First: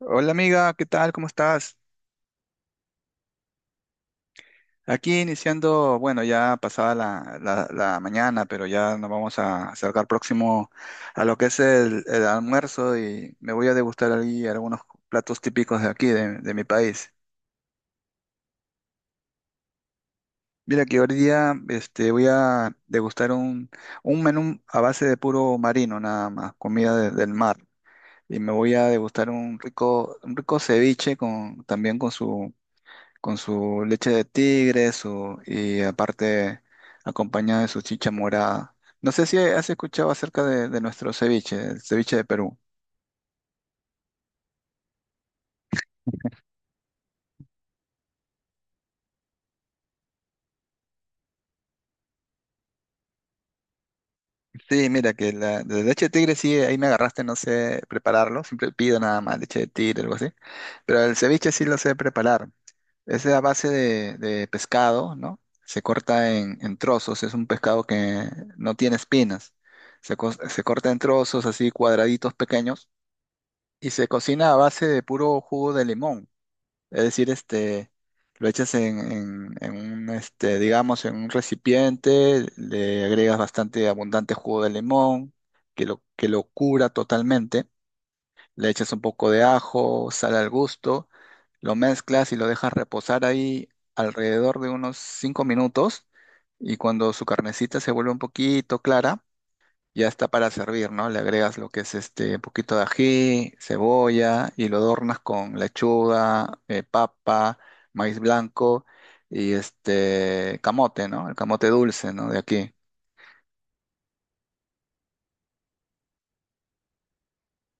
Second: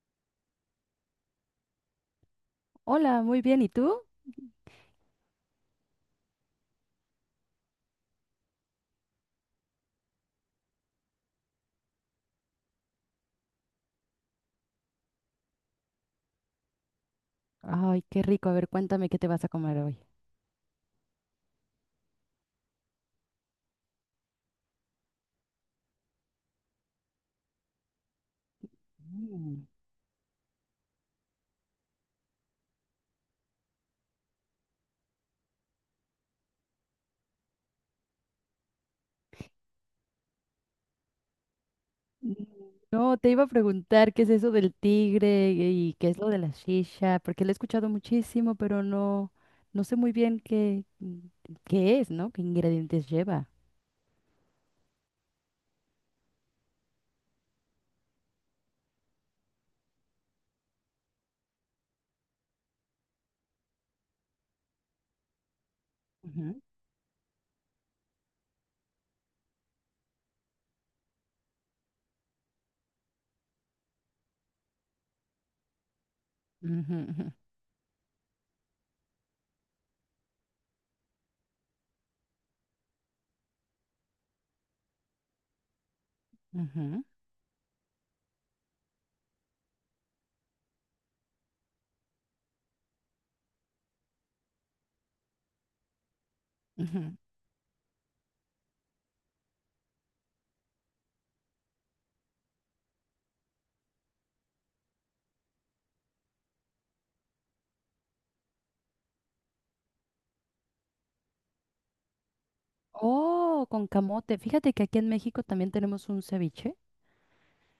Hola amiga, ¿qué tal? ¿Cómo estás? Hola, muy bien. ¿Y tú? Aquí iniciando, bueno, ya pasada la mañana, pero ya nos vamos a acercar próximo a lo que es el almuerzo y me voy a degustar allí algunos platos típicos de aquí, de mi país. Ay, qué rico. A ver, cuéntame qué te vas a comer hoy. Mira que hoy día voy a degustar un menú a base de puro marino, nada más, comida del mar. Y me voy a degustar Mm. Un rico ceviche también con su leche de tigre, su, y aparte acompañado de su chicha morada. No sé si has escuchado acerca de nuestro ceviche, el ceviche de Mm, Perú. no, te iba a preguntar qué es eso del tigre y qué es lo de la shisha, porque lo he escuchado muchísimo, pero no sé muy bien qué es, ¿no? ¿Qué ingredientes lleva? Sí, mira, que la de leche de tigre sí, ahí me agarraste, no sé prepararlo, siempre pido nada más leche de tigre, algo así. Pero el ceviche sí lo sé preparar. Es a base de pescado, ¿no? Se corta Ujú. en trozos, es un pescado que no tiene espinas. Se corta en trozos así cuadraditos pequeños y se cocina a base de puro jugo de limón. Ujú, Es ujú. decir, lo echas en un, digamos, en un recipiente, le agregas bastante abundante jugo de limón, que lo cura Ujú, totalmente. Le echas un poco de ajo, sal al gusto, lo mezclas y lo dejas reposar ahí alrededor de unos 5 minutos. Y cuando ujú. su carnecita se vuelve un poquito clara, ya está para servir, ¿no? Le agregas lo que es un poquito de ají, cebolla y lo adornas con lechuga, papa, maíz blanco y este camote, ¿no? El camote dulce, ¿no? De aquí. Oh, con camote. Fíjate que aquí en México también tenemos un ceviche,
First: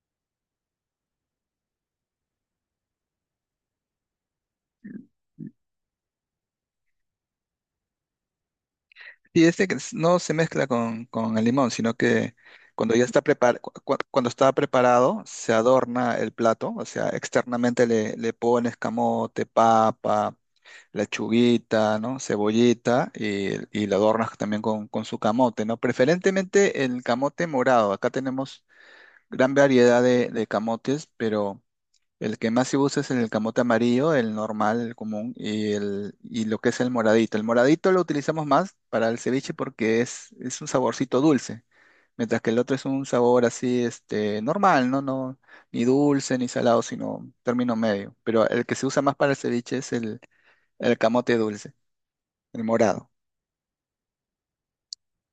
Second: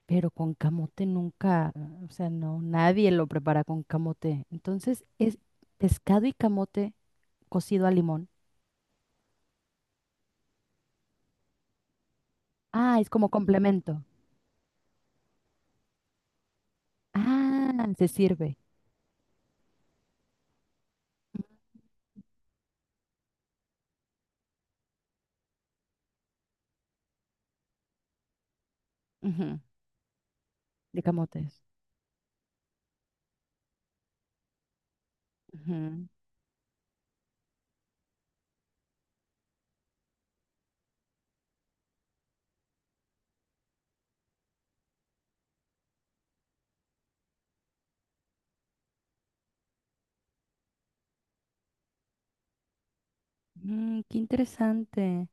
pero con camote nunca, o sea, no, nadie lo prepara con camote. Entonces es pescado y camote cocido a limón. Y este que no se mezcla con el limón, sino que cuando Ah, ya es está como preparado, complemento. cuando está preparado, se adorna el plato, o sea, externamente Ah, se le sirve. pones camote, papa, lechuguita, ¿no? Cebollita y lo adornas también con su camote, ¿no? Preferentemente el camote morado. Acá tenemos gran Ujú, variedad de de camotes, pero camotes. el que más se usa es el camote amarillo, el normal, el común, y, Ujú. el, y lo que es el moradito. El moradito lo utilizamos más para el ceviche porque es un saborcito dulce, mientras que el otro es un sabor así, normal, ¿no? No, ni dulce ni salado, sino término medio. Pero el que se usa más para el ceviche es el camote dulce, el morado. Mm, qué interesante.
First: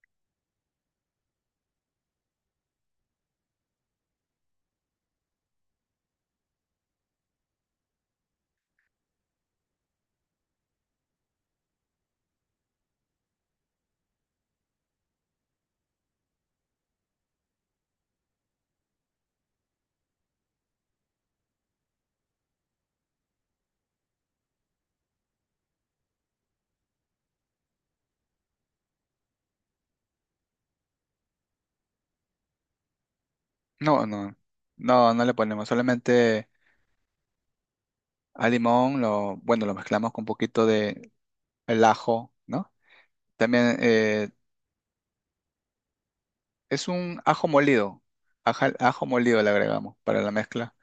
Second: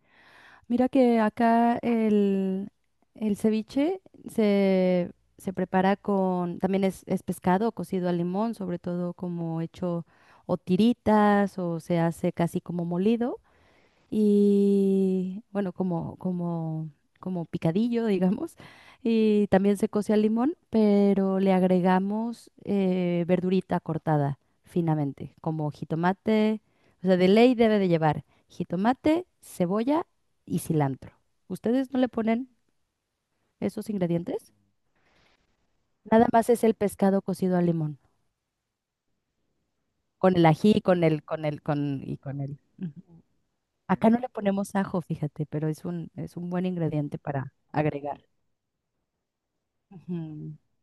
Mira que acá el ceviche se, se prepara con, también es pescado cocido al limón, sobre todo como hecho o tiritas o se hace casi como molido y bueno, como picadillo, digamos, y también se coce al limón, pero le agregamos verdurita cortada finamente, como jitomate, o sea, de ley debe de llevar jitomate, cebolla y cilantro. ¿Ustedes no le ponen esos No, no, ingredientes? no, no le ponemos, Nada solamente más es el pescado cocido al limón, al limón, lo, bueno, lo mezclamos con un con el poquito ají, de el y ajo, con el. ¿no? Ujú. También Acá no le ponemos ajo, fíjate, pero es un buen es ingrediente un ajo para molido. agregar. Ajo molido le agregamos para la Ujú. mezcla.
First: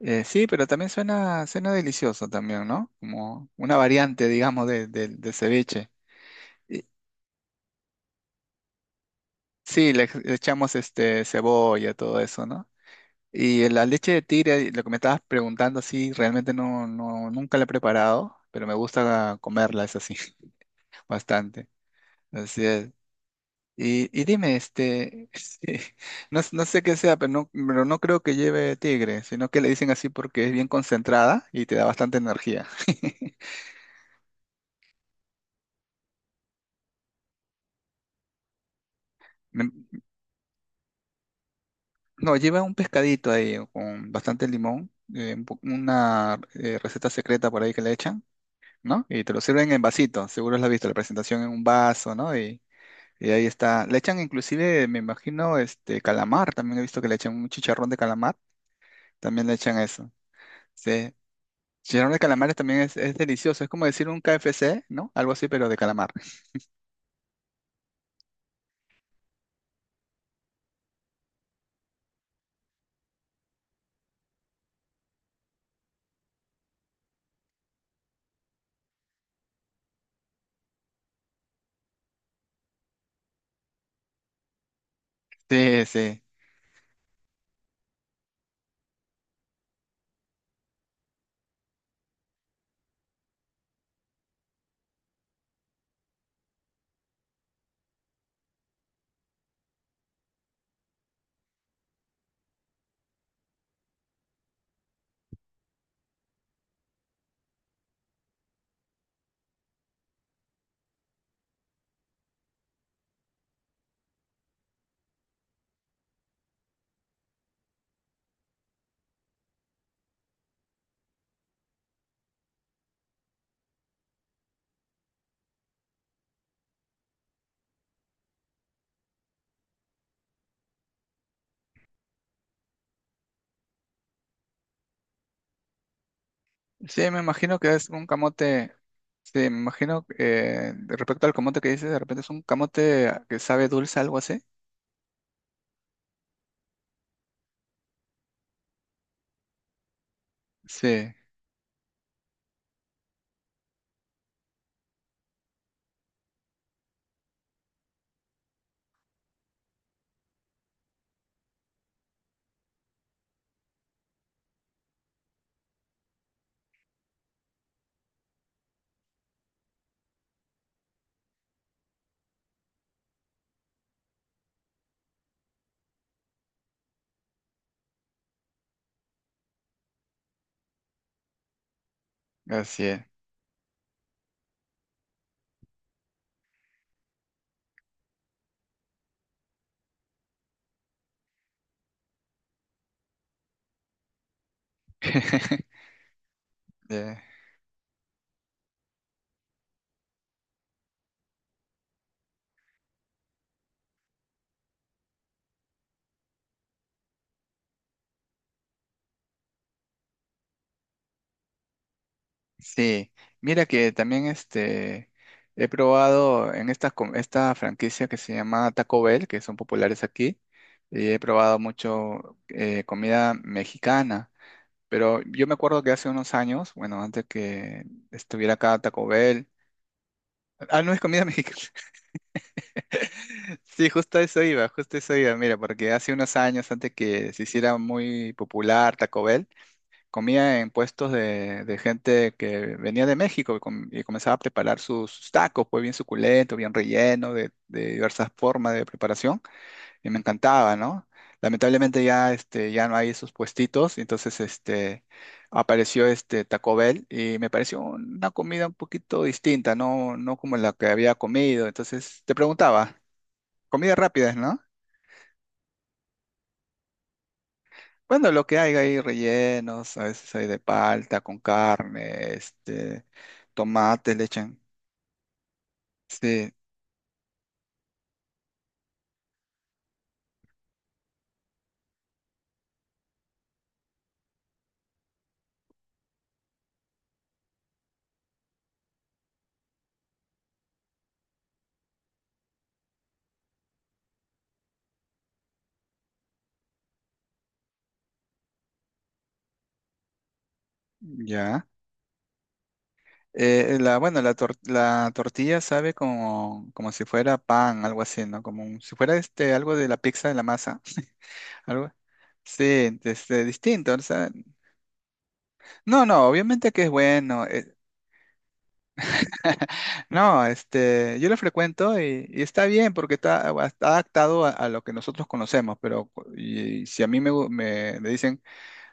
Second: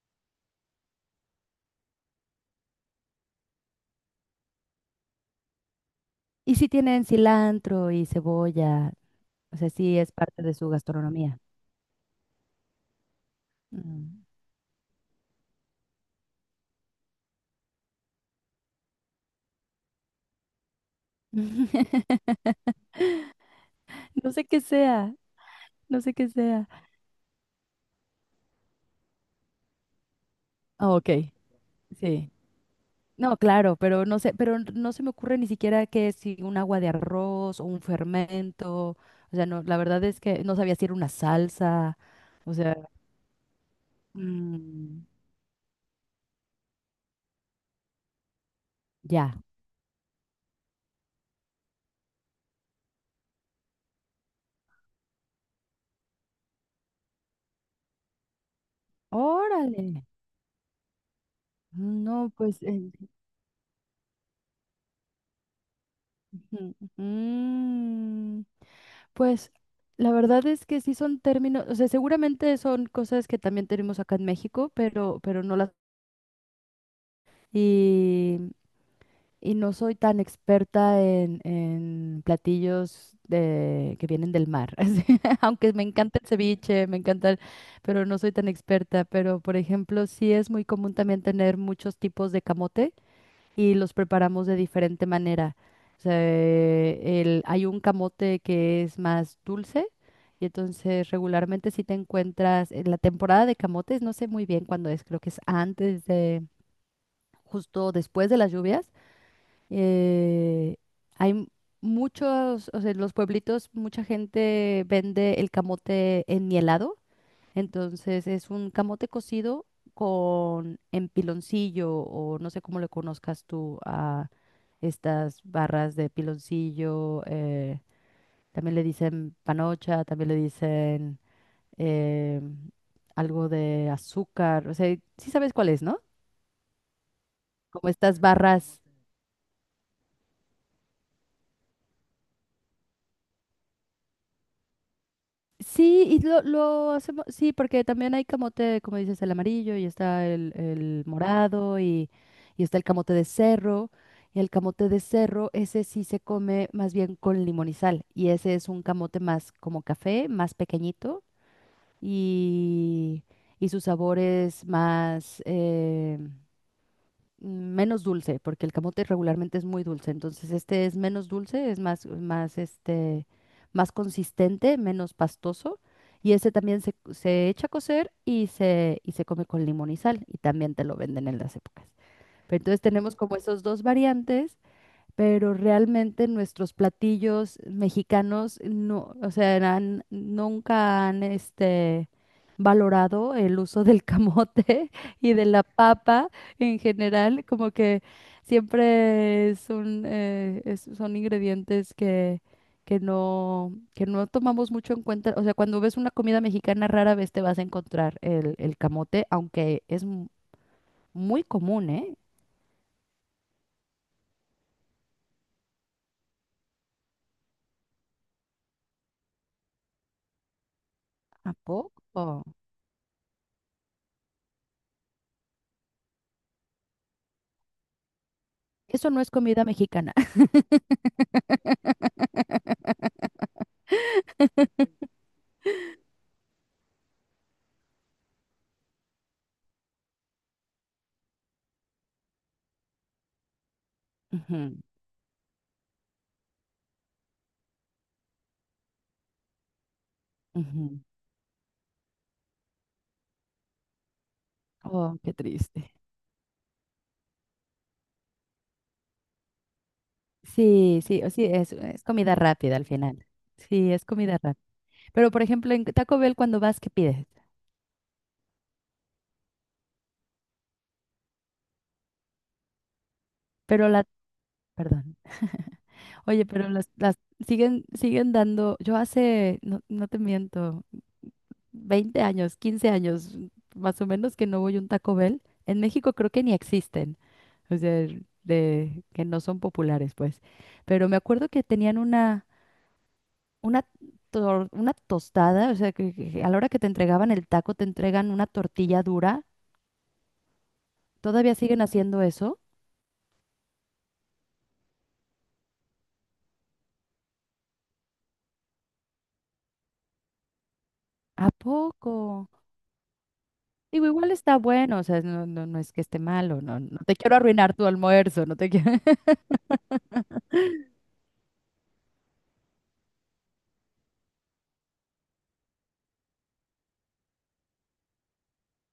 Sí, pero también suena, suena delicioso también, ¿no? Como una variante, digamos, de, del ceviche. Y si Y- tienen cilantro y cebolla, o sea, sí, sí le, es le parte de su echamos gastronomía. cebolla, todo eso, ¿no? Y la leche de Mm. tigre, lo que me estabas preguntando, sí, realmente no, nunca la he preparado, pero me gusta comerla, es así, bastante. Así es. Y No sé dime, qué sea, sí, no sé qué no, no sea. sé qué sea, pero no creo que lleve tigre, sino que le dicen así porque es bien Ah, ok, concentrada y te da bastante sí. energía. No, claro, pero no sé, pero no se me ocurre ni siquiera que si un agua de arroz o un fermento, o sea, no, la Me- verdad es que no sabía si era una salsa, No, o lleva un sea, pescadito ahí con bastante limón, mm, un una receta secreta por ahí que le echan, ¿no? Y te ya. lo sirven en vasito, seguro lo has visto, la presentación en un vaso, ¿no? Y ahí está. Le echan inclusive, me imagino, este calamar, también he visto que le echan un chicharrón de calamar, también le echan Órale. eso. Sí, chicharrón de No, calamares pues, también es delicioso, es como decir un KFC, ¿no? Algo así, pero de calamar. ujú, ujú. Pues la verdad es que sí son términos, o sea, seguramente son cosas que también tenemos acá en México, pero no las... Y, y no soy tan experta en platillos de, que vienen del mar, así, aunque me Sí, encanta sí. el ceviche, me encanta, el- pero no soy tan experta, pero por ejemplo, sí es muy común también tener muchos tipos de camote y los preparamos de diferente manera. O sea, el- hay un camote que es más dulce y entonces regularmente si te encuentras en la temporada de camotes, no sé muy bien cuándo es, creo que es antes de, justo después de las lluvias, eh, hay m- muchos, o sea, en los pueblitos mucha gente vende el camote enmielado, entonces es un camote cocido con empiloncillo o no sé cómo le conozcas tú a estas barras de piloncillo. Eh, también le dicen panocha, también le dicen eh, algo de azúcar. O sea, sí sabes cuál es, ¿no? Sí, me imagino que es Como un estas camote. barras. Sí, me imagino de respecto al camote que dices, de repente es un camote que sabe dulce, algo así. Sí, lo hacemos, sí, porque también hay camote, como dices, el amarillo y está el Sí, morado y está el camote de cerro. Y el camote de cerro, ese sí se come más bien con limón y sal. Y ese es un camote más como café, más pequeñito y, y su sabor es más, em, menos dulce, porque el camote regularmente es muy dulce, entonces este es menos dulce, es más, más, este, más consistente, menos pastoso, y ese también se echa a cocer y se come con limón y sal, y también te lo venden en las épocas. Pero entonces así es. tenemos como esos dos variantes, pero realmente nuestros platillos mexicanos no, o sea, han- nunca han este, valorado el uso del camote y de la papa en Eh, general, como que siempre es un, es- son ingredientes que no tomamos mucho en cuenta. O sea, cuando ves una comida mexicana, rara vez te vas a encontrar el camote, aunque es mu- muy común, ¿eh? sí, mira que también he probado en esta, esta franquicia que se llama Taco Bell, que son populares aquí, y he ¿A probado mucho poco? Comida mexicana. Pero yo me acuerdo que hace unos años, bueno, antes que estuviera acá Taco Eso no es Bell. comida mexicana. Ah, no es comida mexicana. Sí, justo a eso iba, justo a eso iba. Mira, porque hace unos años, antes que se hiciera muy popular Taco Bell, comía en puestos de gente que venía de México y comenzaba a Ujú, preparar sus, sus tacos, pues bien suculento, bien relleno, de diversas formas de preparación y me encantaba, ujú. ¿no? Lamentablemente ya, ya no hay esos puestitos, entonces Oh, qué triste. apareció este Taco Bell y me pareció una comida un poquito distinta, no, no como la que Sí, había sí, o sí, comido. Es Entonces te comida rápida al preguntaba, final. Sí, comidas es comida rápidas, rápida. ¿no? Pero, por ejemplo, en Taco Bell cuando vas, ¿qué pides? Bueno, lo que hay rellenos, a veces hay de palta con carne, Pero tomate, le echan. perdón. Oye, Sí, pero las siguen dando, yo hace, no, no te miento, 20 años, 15 años, más o menos que no voy a un Taco Bell. En México creo que ni existen. O sea, de que no son populares, pues. Pero me acuerdo que tenían una, tor- una tostada, o sea, que a la hora que te entregaban el taco, te entregan una tortilla dura. ¿Todavía ya. siguen haciendo eso? La, bueno, la, la tortilla sabe como, como si fuera pan, algo así, ¿no? Como si fuera algo de la pizza, de la masa, ¿A algo. poco? Sí, distinto, o Digo, sea, igual está bueno, o sea, no es que no, esté no, malo, obviamente que es no te quiero bueno. Arruinar tu almuerzo, no te quiero... no, yo lo frecuento y está bien porque está, está adaptado a lo que nosotros conocemos, pero y, si a mí me dicen,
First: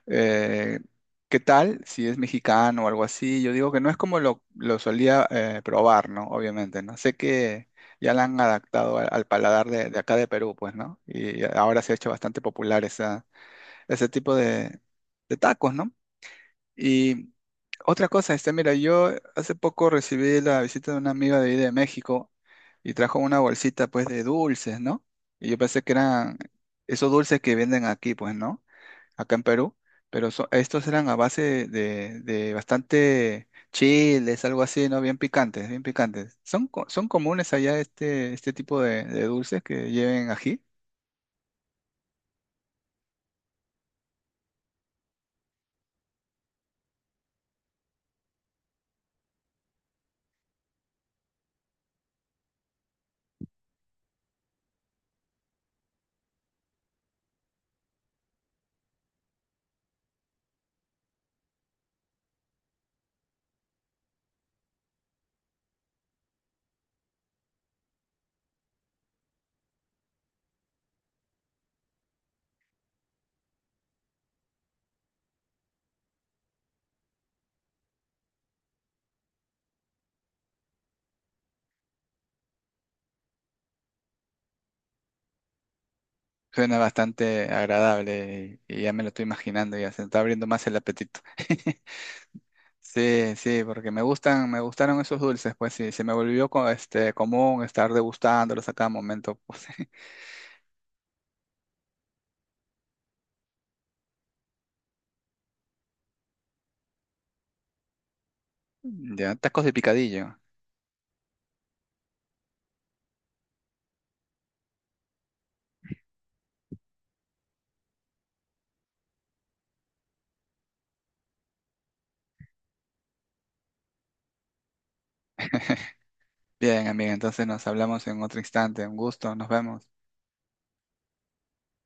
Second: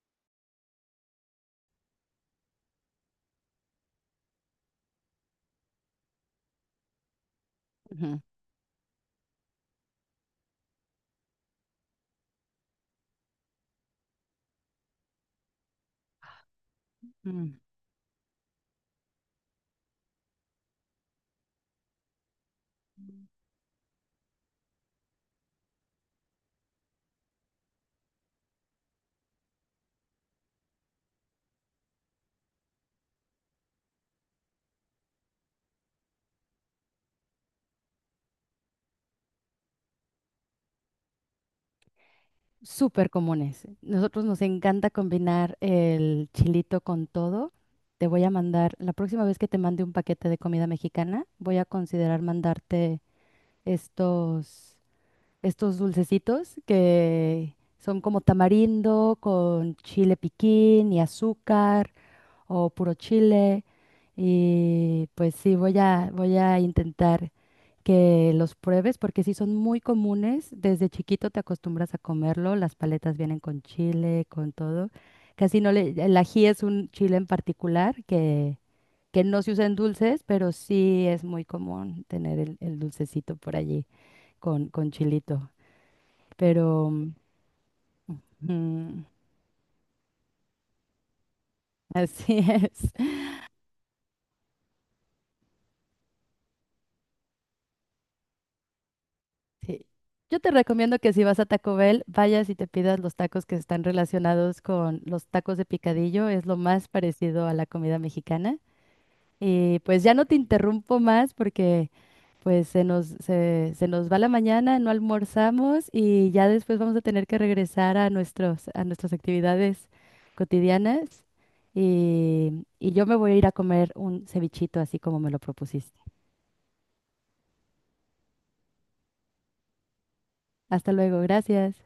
eh, ¿qué tal? Si es mexicano o algo así. Yo digo que no es como lo solía probar, ¿no? Obviamente, ¿no? Sé que ya Ujú. la han adaptado al, al paladar de acá de Perú, pues, ¿no? Y ahora se ha hecho bastante popular esa, ese tipo de tacos, ¿no? Y Mm. otra cosa, mira, yo hace poco recibí la visita de una amiga de ahí de México y trajo una bolsita, pues, de dulces, ¿no? Y yo pensé que eran esos dulces que venden aquí, pues, ¿no? Acá en Perú, pero estos eran a base de bastante chiles, algo así, ¿no? Bien picantes, bien picantes. ¿Son, son comunes allá este, este tipo de dulces que lleven ají? Súper comunes. Nosotros nos encanta combinar el chilito con todo. Te voy a mandar, la próxima vez que te mande un paquete de comida mexicana, voy a considerar mandarte estos estos dulcecitos que son como tamarindo con chile piquín y azúcar o puro chile. Y pues sí, voy a intentar que los pruebes porque sí son muy comunes. Desde chiquito te acostumbras a comerlo. Las paletas vienen con chile, con todo. Casi no le, el ají es un chile en particular que no se usa en dulces, pero sí es muy común tener el dulcecito por allí con chilito. Suena Pero bastante agradable y ya me mm, lo estoy imaginando, ya se está abriendo más el apetito. así es. Sí, sí, porque me gustan, me gustaron esos dulces, pues sí, se me volvió común estar degustándolos a cada momento, pues. Sí. Yo te recomiendo que si vas a Taco Bell, vayas y te pidas los tacos que están relacionados con los tacos de picadillo. Es lo más parecido a la comida mexicana. Ya, tacos de Y pues ya no te picadillo. interrumpo más porque pues se nos va la mañana, no almorzamos y ya después vamos a tener que regresar a a nuestras actividades cotidianas. Y yo me voy a ir a comer un cevichito así como me lo propusiste. Bien, amiga, entonces nos hablamos en otro instante. Un gusto, nos vemos. Hasta luego, gracias.